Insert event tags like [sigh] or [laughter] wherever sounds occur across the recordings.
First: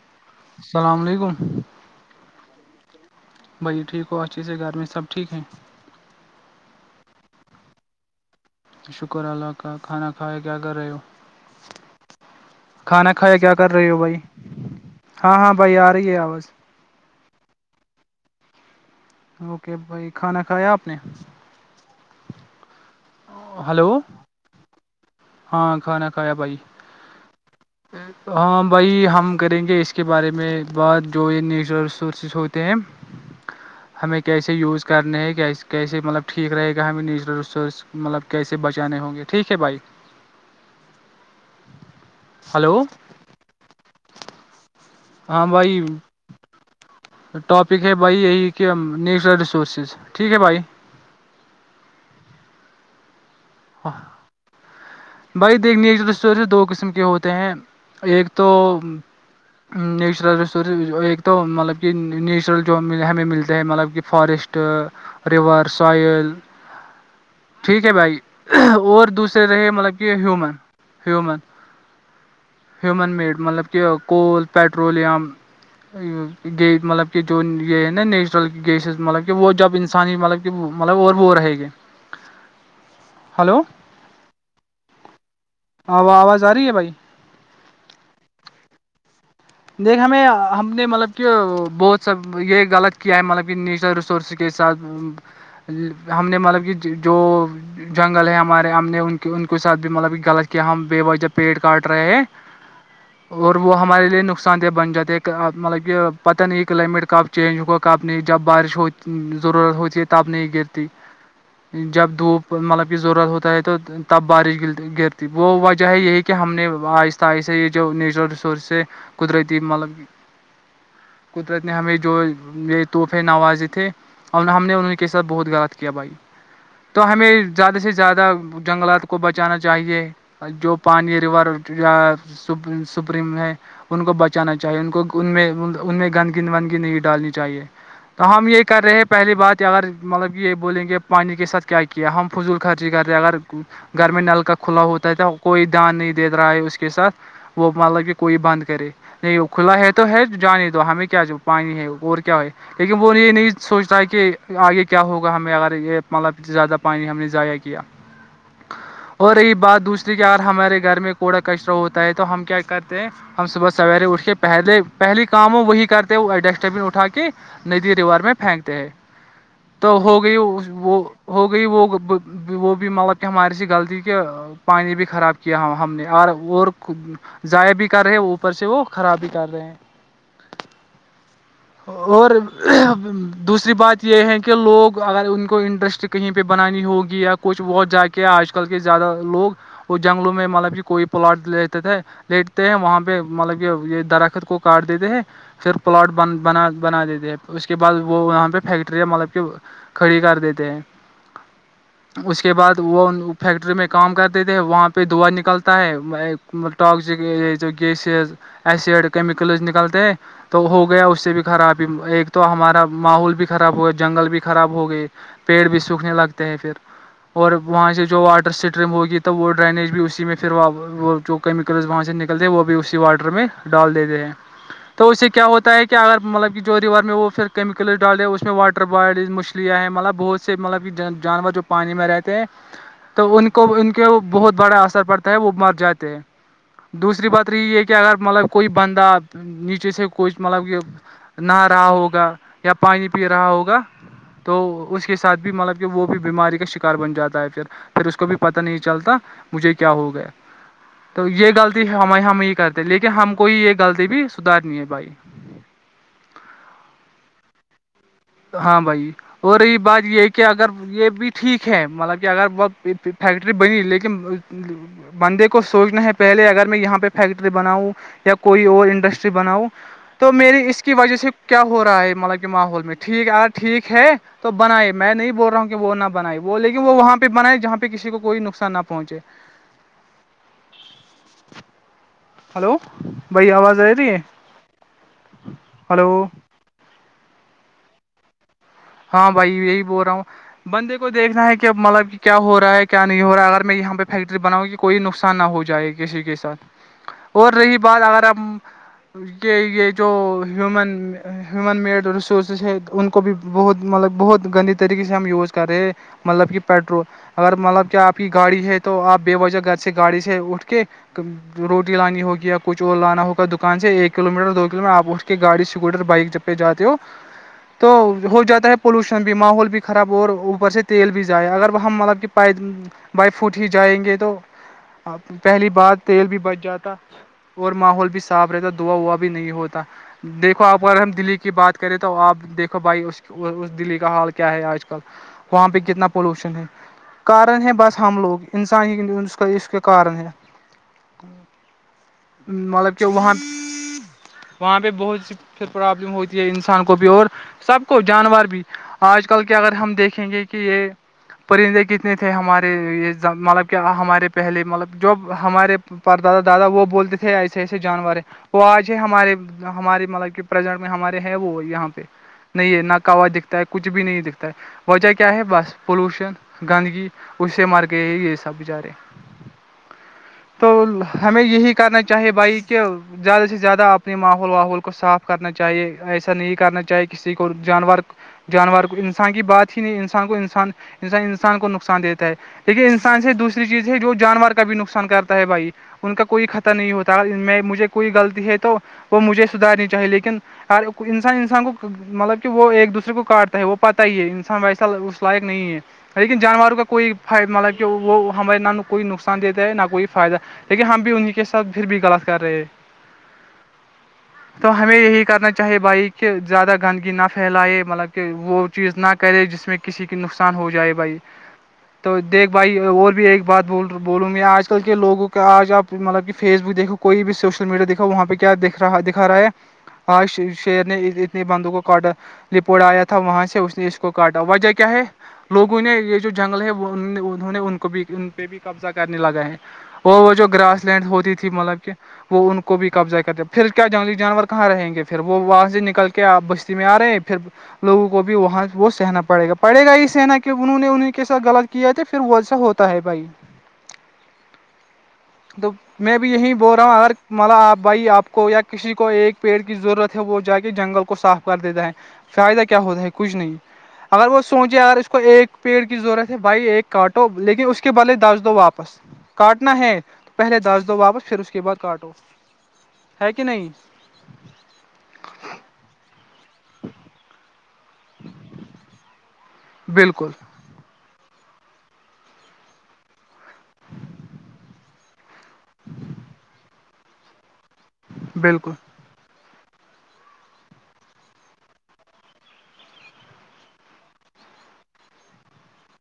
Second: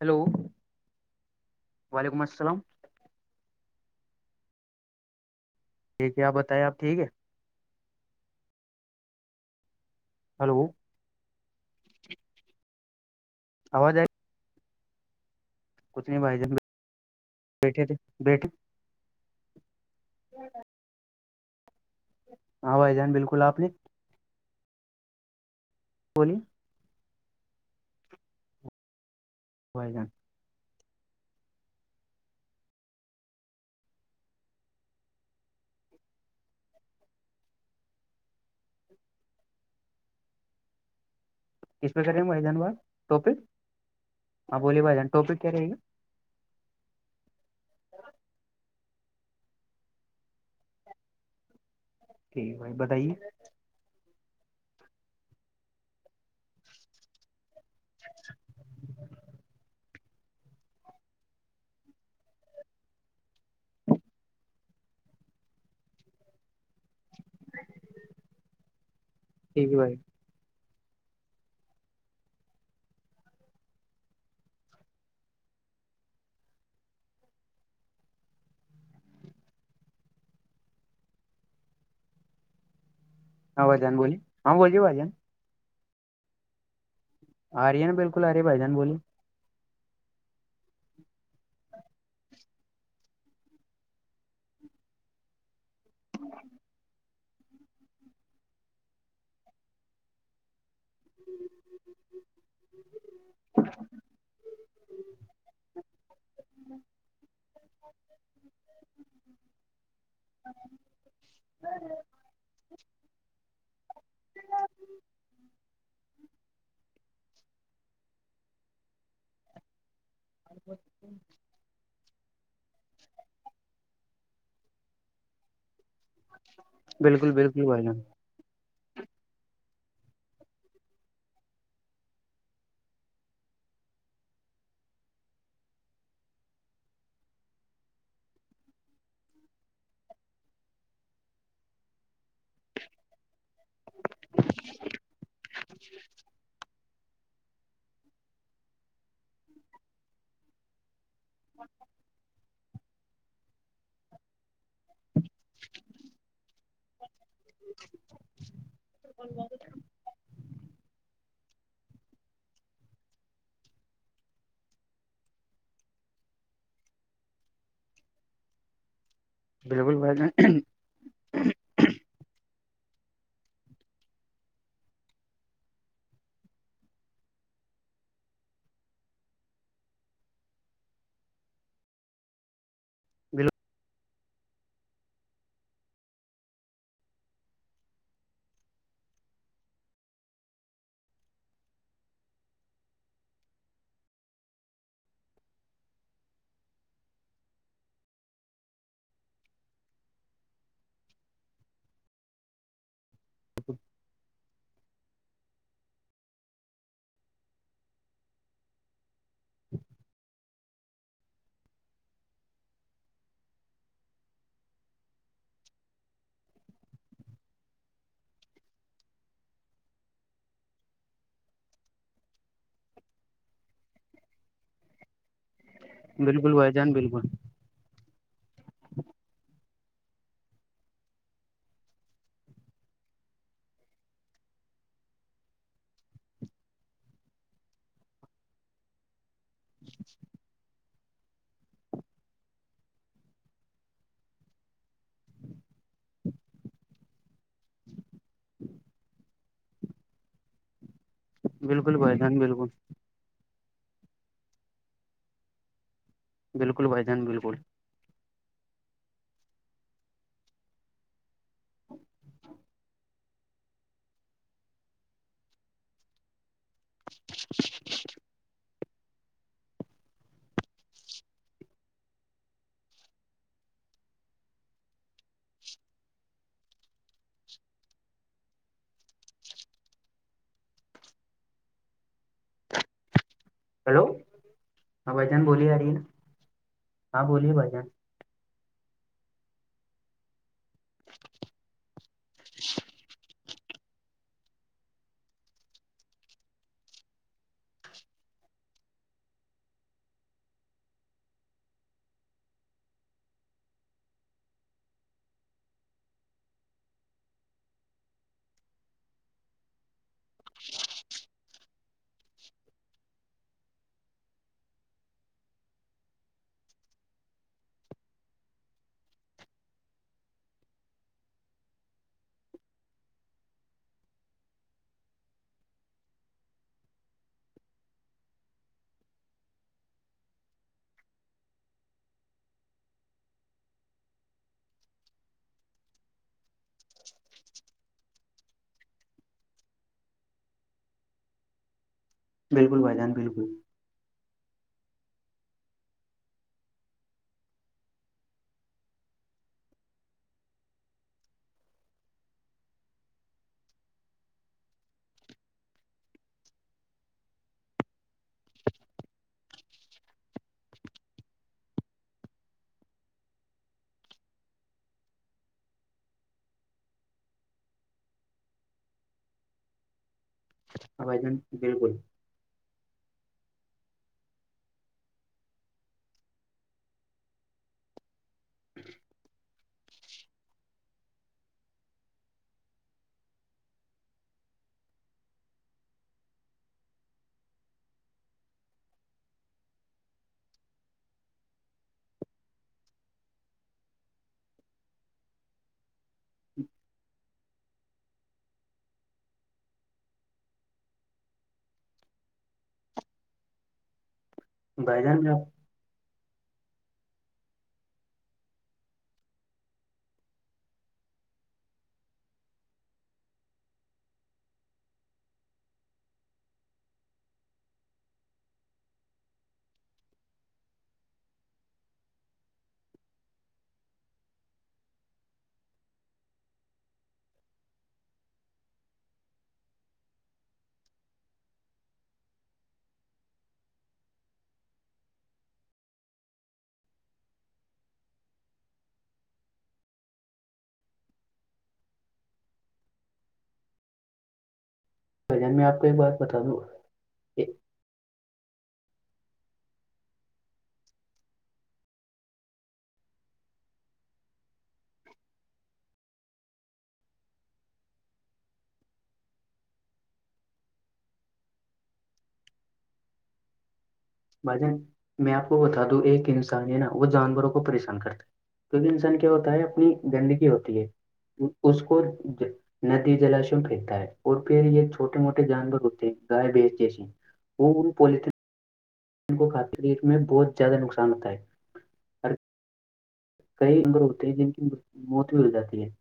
hello السلام علیکم وعلیکم السلام بھی ٹھیک ہو اچھے سے گھر میں سب ٹھیک ہے ٹھیک ہے آ بتیں آپ ٹھیک ہے شکر اللہ کا کھانا کھایا کیا ہلو کر رہے ہو کھانا کھایا کیا کر رہی ہو بھائی ہاں ہاں بھائی آ کھ رہی ہے نہیں ب د آواز بیھے تھ بیٹ اوکے بھائی کھانا کھایا آپ نے ہاں بھائی جان بالکل آپ نے ہلو ہاں کھانا کھایا بولیے بھائی ہاں بھائی ہم کریں گے اس بھائی کے جان بارے میں میں بعد جو یہ نیچرل ریسورسز ہوتے ہیں [inaudible] ہمیں کیسے یوز کرنے ہیں کیسے کیسے مطلب ٹھیک رہے گا ہمیں نیچرل ریسورس مطلب کیسے بچانے ہوں گے ٹھیک ہے بھائی کس پہ کرے بھائی جان با ہلو ٹاپک ہ بولیے بھائی جان ٹاپک ہاں کیا رہے بھائی گا ٹاپک ہے بھائی یہی کہ نیچرل ریسورسز ٹھیک ہے بھائی ٹھیک بھائی بتائیے [inaudible] بھائی دیکھنی سے دو قسم کے ہوتے ہیں ایک تو نیچرل ریسورسز ایک تو مطلب کہ نیچرل جو ہمیں ملتے ہیں مطلب کہ فارسٹ ریور سوئل ٹھیک ہے بھائی اور دوسرے رہے ٹھیک ہے بھائی مطلب کہ ہیومن ہیومن ہین میڈ مطلب کہ کول پیٹرولیم گی مطلب کہ جو یہ ہے نا نیچرل گیسز مطلب کہ وہ جب انسان ہی مطلب مطلب اور بور ہے گ ہاں وجان بولی ہاں بوجے باجان آو آواز آ رہی ہے بھائی آ رہ ہے ن بالکل آ رہی ہے بائی جان بولی دیک ہمیں ہم نے مطلب کہ بہت سا یہ غلط کیا ہے مطلب کہ نیچرل ریسورس کے ساتھ ہم نے مب جو جنگل ہے ہمارے ہم نے ان کے ان کے ساتھ بھی مطلب کہ غلط کیا ہم بے وججہ پیٹ کاٹ رہے ہیں اور وہ ہمارے لیے نقصان نقان بن جاتے ہیں مطلب کہ پتا نہیں کلائمیٹ کب چینج ہوا کب نہیں جب بارش ہوتی ضرورت ہوتی ہے تپ نہیں گرتی جب دھوپ مطلب کہ ضرورت ہوتا ہے تو تب بارش گرتی وہ وجہ ہے یہی کہ ہم نے آہستہ آہستہ یہ جو نیچرل ریسورس قدرتی مطلب کہ اور ب قدرت نے ہمیں جو یہ تحفے نوازے تھے اور ہم نے انہ کے ساتھ بہت غلط کیا بھائی تو بالکل ہمیں بالکل زیادہ بھائی سے جان زیادہ جنگلات کو بچانا چاہیے جو پانی ریور سپریم ہے ان کو بچانا چاہیے ان کو ان ان میں گندگ وندگی نہیں ڈالنی چاہیے تو ہم یہ کر رہے ہیں پہلی بات اگر مطلب کہ یہ بولیں گے پانی کے ساتھ کیا کہ ہم فضول خرچی کر رہے ہیں اگر گھر میں نلک کھلا ہوتا تھا کوئی دان نہیں دے رہا ہے اس کے ساتھ وہ مطلب کہ کوئی بند کرے نہیں وہ کھلا ہے تو ہے جانے دو ہمیں جو پانی ہے اور کیا ہے لیکن وہ یہ نہیں سوچتا کہ آگے کیا کیا ہوگا ہمیں اگر یہ مطلب زیادہ پانی ہم نے ضائع کیا اور یہی بات دوسری کہ اگر ہمارے گھر میں کوڑا کچرا ہوتا ہے تو ہم کیا کرتے ہیں ہم صبح سویرے اٹھ کے پہلے پہلی کام ہو وہی کرتے ہو ڈسٹ بین اٹھا کے ندی ریور میں پھینکتے ہیں بالکل تو بھائی ہو گئی جان وہ ہو گئی وہ وہ بھی مطلب کہ ہماری سی غلطی کہ پانی بھی خراب کیا ہو ہم نے اور اور ضائع بھی کیا کر رہے اوپر سے وہ خرابی کر رہے ہیں اور دوسری بات یہ ہیں کہ لوگ اگر ان کو انٹرسٹ کہیں پہ بنانی ہوگی یا کچھ بہت جا کے کہ آج کل کے زیادہ لوگ وہ جنگلوں میں مطلب کہ کوئی پلاٹ لیتے تھے لیٹتے ہیں وہاں پہ مطلب کہ یہ درخت کو کاٹ دیتے ہیں پھر پلاٹ بند بنا بنا دیتے ہیں اس کے بعد وہاں پہ فیکٹریاں مطلب کہ کھڑی کر دیتے ہیں اس کے بعد وہ فیکٹری میں کام کرتے دیتے ہیں وہاں پہ دوا نکلتا ہے ٹاکسک جو گیسز ایسڈ کیمیکلز نکلتے تو ہو گیا اس بھی خرابی ایک تو ہمارا ماحول بھی خراب ہو گا جنگل بھی خراب ہو گئے پیڑ بھی سوکھنے لگتے ہیں پھر اور وہاں سے جو واٹر اسٹریم ہوگی تو وہ ڈرینیج بھی اسی میں پھر وہ جو کیمیکلز وہاں سے نکلتے ہیں وہ بھی اسی واٹر میں ڈال دیتے ہیں تو اس سے کیا ہوتا ہے کہ اگر بالکل مطلب کہ بھائی جو جان ریور میں بالکل وہ پھر کیمیکلس ڈالے اس میں واٹر باڈیز مچھلیاں ہیں مطلب بہت سے مطلب کہ جانور جو پانی میں رہتے ہیں تو ان کو ان کے بہت بڑا اثر پڑتا ہے وہ مر جاتے ہیں دوسری بات رہی ہے کہ اگر مطلب کوئی بندہ نیچے سے کوئی مطلب کہ نہا رہا ہوگا یا پانی پی رہا ہوگا تو اس کے ساتھ بھی مطلب کہ وہ بھی بیماری کا شکار بن جاتا ہے پھر پھر اس کو بھی پتاہ نہیں چلتا مجھے کیا ہو گیا تو یہ غلطی بالکل بھائی ہمیں جان ہم یہ بالکل کرتے لیکن ہم کوئی یہ غلطی بھی سدارنی ہے بھائی بالکل بھائی جان بالکل ہاں بھائی ہو رہی بات یہ ہے کہ اگر یہ بھی ٹھیک ہے مطلب کہ اگر ب فیکٹری بنی لیکن بندے کو سوچنا ہے پہلے اگر میں یہاں پہ فیکٹری بناؤں یا کوئی اور انڈسٹری بناؤ تو میری اس کی وجہ سے کیا ہو رہا ہے مطلب کہ ماحول میں ٹھیک یار ٹھیک ہے تو بنائے میں نہیں بول رہا ہوں کہ وہ نہ بنائے وہ لیکن وہاں پہ بائے جہاں پہ کسی کوئی نقصان نہ پہنچے ہلو بھائی آواز آ ہلو تی ہے ہاں بھائی جان بولیے آ رہی ہے نا ہلو ہاں بولیے بھائی جان ہاں بھائی یہی بول رہا ہوں بندے کو دیکھنا ہے کہ مطلب کیا ہو رہا ہے کیا نہیں ہو رہا ہے اگر میں یہاں پہ فیکٹری بناؤ کی کوئی نقصان نہ ہو جائے کسی کے ساتھ اور رہی بات اگر آپ یہ یہ جو ہیومن ہیومن میڈ ریسورسز ہے ان کو بھی بہت مطلب بہت گندی طریقے سے ہم یوز کر رہے ہیں مطلب کہ پیٹرول اگر مطلب کہ آپ کی گاڑی ہے تو آپ بے وجہ گھر سے گاڑی سے اٹھ کے روٹی لانی ہوگ یا کچھ اور لانا ہوگاکان سے ایک کلو میٹر دو کلو میٹر آپ اٹھ کے گاڑیکوٹر بائک جب پہ جاتے ہو تو ہو جاتا ہے پولوشن بھی ماحول بھی خراب اور اوپر سے تیل بھی جائے اگر ہم مطلب کہ پیدل بائی فوٹ ہی جائیں گے تو پہلی بار تیل بھی بچ جاتا اور ماحول بھی صاف رہتا دوا ووا بھی نہیں ہوتا دیکو آپ اگر ہم دلی کی بات کریں تو آپ دیکھو بھائی اس اس دلی کا حال کیا ہے آج کل وہاں پہ کتنا پالوشن ہے کارن ہے بس ہم لوگ انسان ہی اس کا اس کا کارن ہے بالکل مطلب بھائی کہ جان وہن [unintelligible] بالکل وہاں پہ بہت سی پھر پرابلم ہوتی ہے انسان کو بھی اور سب کو جانور بھی آج کل کے اگر ہم دیکھیں گے کہ یہ پرندے کتنے تھے ہمارے یہ مطلب کہ ہمارے پہلے مطلب جوب ہمارے پر دادا دادا وہ بولتے تھے ایسے ایسے جانور وہ آج ہے ہمارے ہمارے مطلب کہ پرزنٹ میں ہمارے ہیں وہ یہاں پہ نہیں ہے ن کاواز دکھتا ہے کچھ بھی نہیں دکھتا ہے وجہ کیا ہے بس پولوشن گندگی اس سے مر گئے یہ سب بیچارے [inaudible] تو ہاں بھائی جان ہمیں یہی بالکل کرنا چاہیے بھائی کہ زیادہ سے زیادہ اپنے ماحول واحول کو صاف کرنا چاہیے ایسا نہیں کرنا چاہیے کہ کسی کو جانور جانور کو انسان کی بات نہیں انسان کو انسان ان انسان کو نقصان دیتا ہے دیکھیے انسان سے دوسری چیز ہے جو جانور کا بھی نقصان کرتا ہے بھائی ان کا کوئی خطر نہیں ہوتا میں مجھے کوئی غلطی ہے تو وہ مجھے سدارنی چاہیے لیکن انسان انسان کو مطلب کہ وہ ایک دوسرے کو کاٹتا ہے وہ پتا ہی ہے انسان ویسا اس لائق نہیں ہے لیکن جانوروں کا کوئی مطلب کہ وہ ہمارے نہ کوئی نقصان دیتا ہے نہ کوئی فائدہ لیکن ہم بھی انہیں کے ساتھ پھر بھی غلط کر رہے ہیں [inaudible] تو ہمیں بھائی جان یہی میں آپ کرنا چاہیے بھائی کہ زیادہ گندگی نہ پھیلائے مطلب کہ وہ چیز نہ کرے جس میں کسی کی نقصان ہو جائے بھائی تو دیکھ بھائی اور بھی ایک بات ب بولوں گی آج کل کے لوگوں کا آج آپ مطلب کہ فیس بک دیکھو کوئی بھی سوشل میڈیا دکھاؤ وہاں پہ کیا دکھا رہا ہے آج شیر نے اس بندو کو کاٹا لپوڑا آیا تھا وہاں سے اس نے اس کو کاٹا وجہ کیا ہے لوگوں نے یہ جو جنگل ہے انہوں نے ان کو بھی ان پہ بھی قبضہ کرنے لگا ہے [unintelligible] وہ وہ جو گراس لینڈ ہوتی تھی مطلب کہ وہ ان کو بھی قبضہ کرتے پھر کیا جنگلی جانور کہاں رہیں گے پھر وہاں سے نکل کے کیا آپ بشی میں آ رہے ہیں پھر لوگوں کو بھی وہاں وہ سہنا پڑے گا پڑےا ہی سہنا کہ انہوں نے انیں کے ساتھ غط کیا تھ پھر ویسا ہوتا ہے بھائی [inaudible] تو آپ کو ایک میں بات بھی بتا یہیں دوں بول رہا ہوں اگر اے- مل آپ بھائی آپ کو یا کسی کو ایک پیڑ کی ضرورت ہے وہ جا کے جنگل کو کو صاف کر دیتا ہے فائدہ کیا ہوتا ہے کچھ نہیں اگر وہ سوچے اگر اس کو ایک پیڑ کی ضرورت ہے بھائی ایک کاٹو لیکن اس کے بدلے دس دو واپس کاٹنا ہے تو پہلے دس دو واپس پھر اس کے بعد کاٹو ہے کہ نہیں بھاجن میں آپ کو بتا دوں ایک انسانی ہے نا وہ جانوروں کو پریشان کرتا ہے کیونکہ انسان کیا ہوتا ہے اپنی بالکل گندگی ہوتی ہے اس کو ندی جلاشم پھینکتا ہے اور پھر یہ [inaudible] [inaudible] چھٹے موٹے جان بور ہوتے گائے بج جسے وہ ان پول بالکل ان کو کھاتے رٹ میں بہت زیادہ نقصان ہوتا ہے اور کئی لر ہوتے ہیں جن کی موت بھی ہو جاتی ہے [inaudible]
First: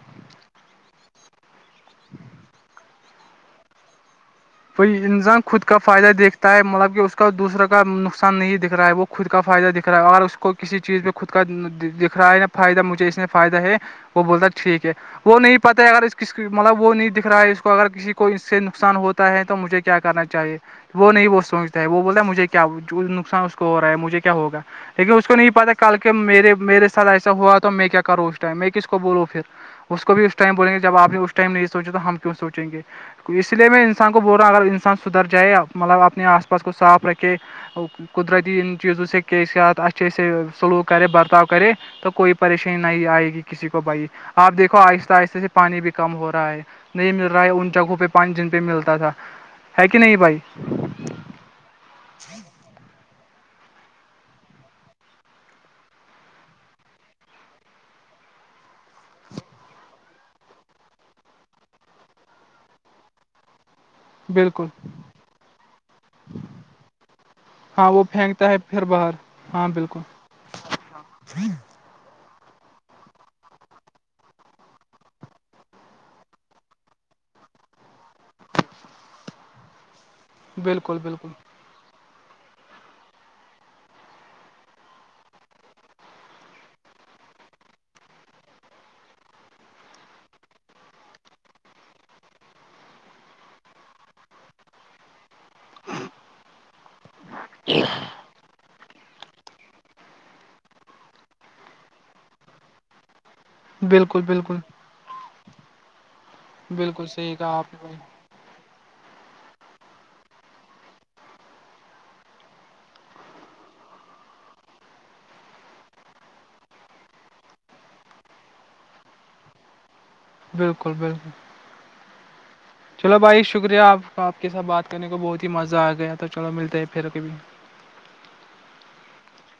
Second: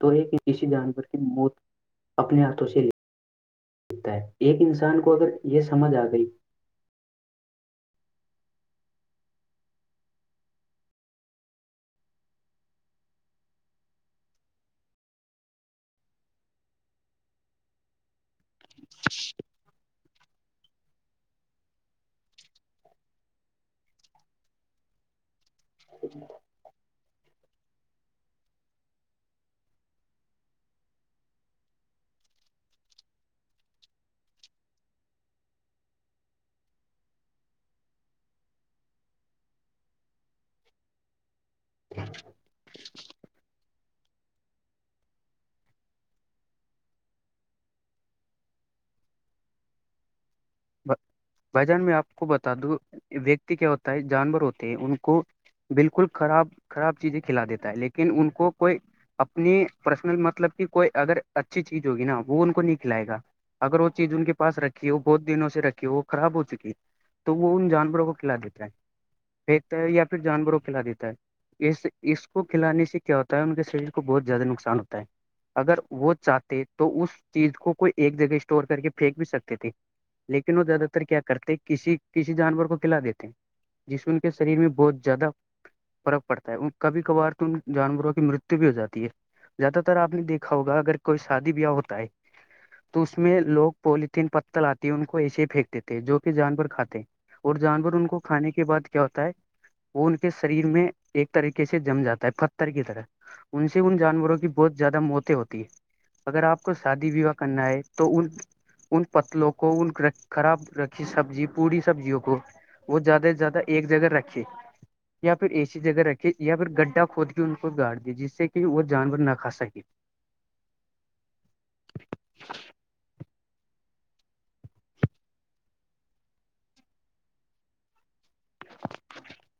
تو ایک کسی جانور کی موت اپنے ہاتھوں سے ل لتا ہے ایک کوئی انسان کو اگر یہ خود کا سمجھ آ فائدہ گئی دیکھتا ہے مطلب کہ اس کا دوسرا کا نقصان نہیں دکھ رہا ہے وہ خود کا فائدہ دکھ رہا ہے اور اس کو کسی چیز پہ خود کا دکھ رہا ہے نا فائدہ مجھے اس نے فائدہ ہے وہ بولتا ہے ٹھیک ہے وہ نہیں پتاہ اگر اس ک مطلب وہ نہیں دکھ رہا ہے اس کو اگر کسی کو اس سے نقصان ہے تو مجھے کیا کرنا چاہیے وہ نہیں وہ سوچتا ہے وہ بولتا ہے مجھے کیا نقصان اس کو ہو رہا ہے مجھے کیا ہوگا لیکن اس کو نہیں پتا کل کے میرے میرے سات ایسا ہوا تو میں کیا کروں اس ٹائم میں کس کو بولوں پھر اس کو بھی اس ٹائم بولیں گے جب آپ نے اس ٹائم نہیں سوچا تو ہم کیوں سوچیں گے تو اس لیے میں انسان کو بول رہا اگر انسان سدھر جائے مطلب اپنے آس پاس کو صاف رکھے قدرتی چیزوں سے کی سیااتسھ سے سلوک کرے برتؤ کرے تو کوئی پریشانی نہیں آئے گی کسی کو بائی آپ دیکو آہستہ آہستہ سے پانی بھی کم ہو رہا ہے نہیں مل رہا ہے ان جگہوں پہ پانچ دن پہ ملتا تھا ہے کہ نہیں بھائی بجان میں آپ کو بتا دوں ویکتی کیا ہوتا ہے جانور ہوتے ہیں ان کو بالکل خراب خراب چیزیں کھلا دیتا ہے لیکن ان کو کوئی اپنی پرسنل مطلب کی کوئی اگر اچھی چیز ہوگی نا وہ ان کو نہیں کھلائے گا اگر وہ چیز ان کے پس بالکل رکھی ہے وہ بہت دنوں سے رکھی وہ خراب ہو چک ہے تو وہ ان ہاں وہ جانوروں کو کھلا پھینکتا دیتا ہے پھر باہر ہاں پھیکتا ہے بالکل یا پھر جانوروں کھلا دیتا ہے اس کو کھلانے سے کیا ہوتا ہے ان کے شریر کو بہت زیادہ نقصان ہوتا ہے اگر وہ چاہتے تو اس چیز کو کوئی ایک جگہ اسٹور کر کے پھینک بھی سکتے تھے لیکن وہ زیادہ بالکل تر کیا بالکل کرتے کسی کسی جانور کو کھلا دیتے ہیں جسے ان کے شریر میں بہت زیادہ فرق پڑتا ہے کبھی کبھار تو ان جانوروں کی مرتو بھی ہو جاتی ہے زیادہ تر آپ نے دیکھا ہوگا اگر کوئی شادی بیاہ ہوتا ہے تو اس میں لوگ پولیتھیین پتل آتے ان کو ایسے ہی پھینکتے تھے جو کہ جانور کھاتے ہیں اور جانور ان کو کھانے کے بعد کیا ہوتا ہے وہ ان کے شریر میں ایک طریقے سے جم جاتا ہے پتر کی طرح ان سے ان بالکل جانوروں کی بالکل بہت زیادہ موتیں ہوتی ہے اگر آپ کو بالکل شادی وواہ صحیح کہا کرنا آپ نے ہے بھائی تو ان ان پتلوں کو کوول خراب رکھی سبزی پوری سبزیوں کو [inaudible] وہ زیادہ سے زیادہ ایک جگہ رکھے یا پھر اے سسی جگہ رکھے یا پھر گڈھا کھود کے ان کو گاڑ دی جس سے کہ وہ جانور نہ کھا سکے بالکل بالکل [inaudible] چلو بھائی شکریہ آپ کا آپ کے ساتھ بات کرنے کو بہت ہی مزہ آ گیا تو چلو ملتے ہیں پھر کبھی- [inaudible]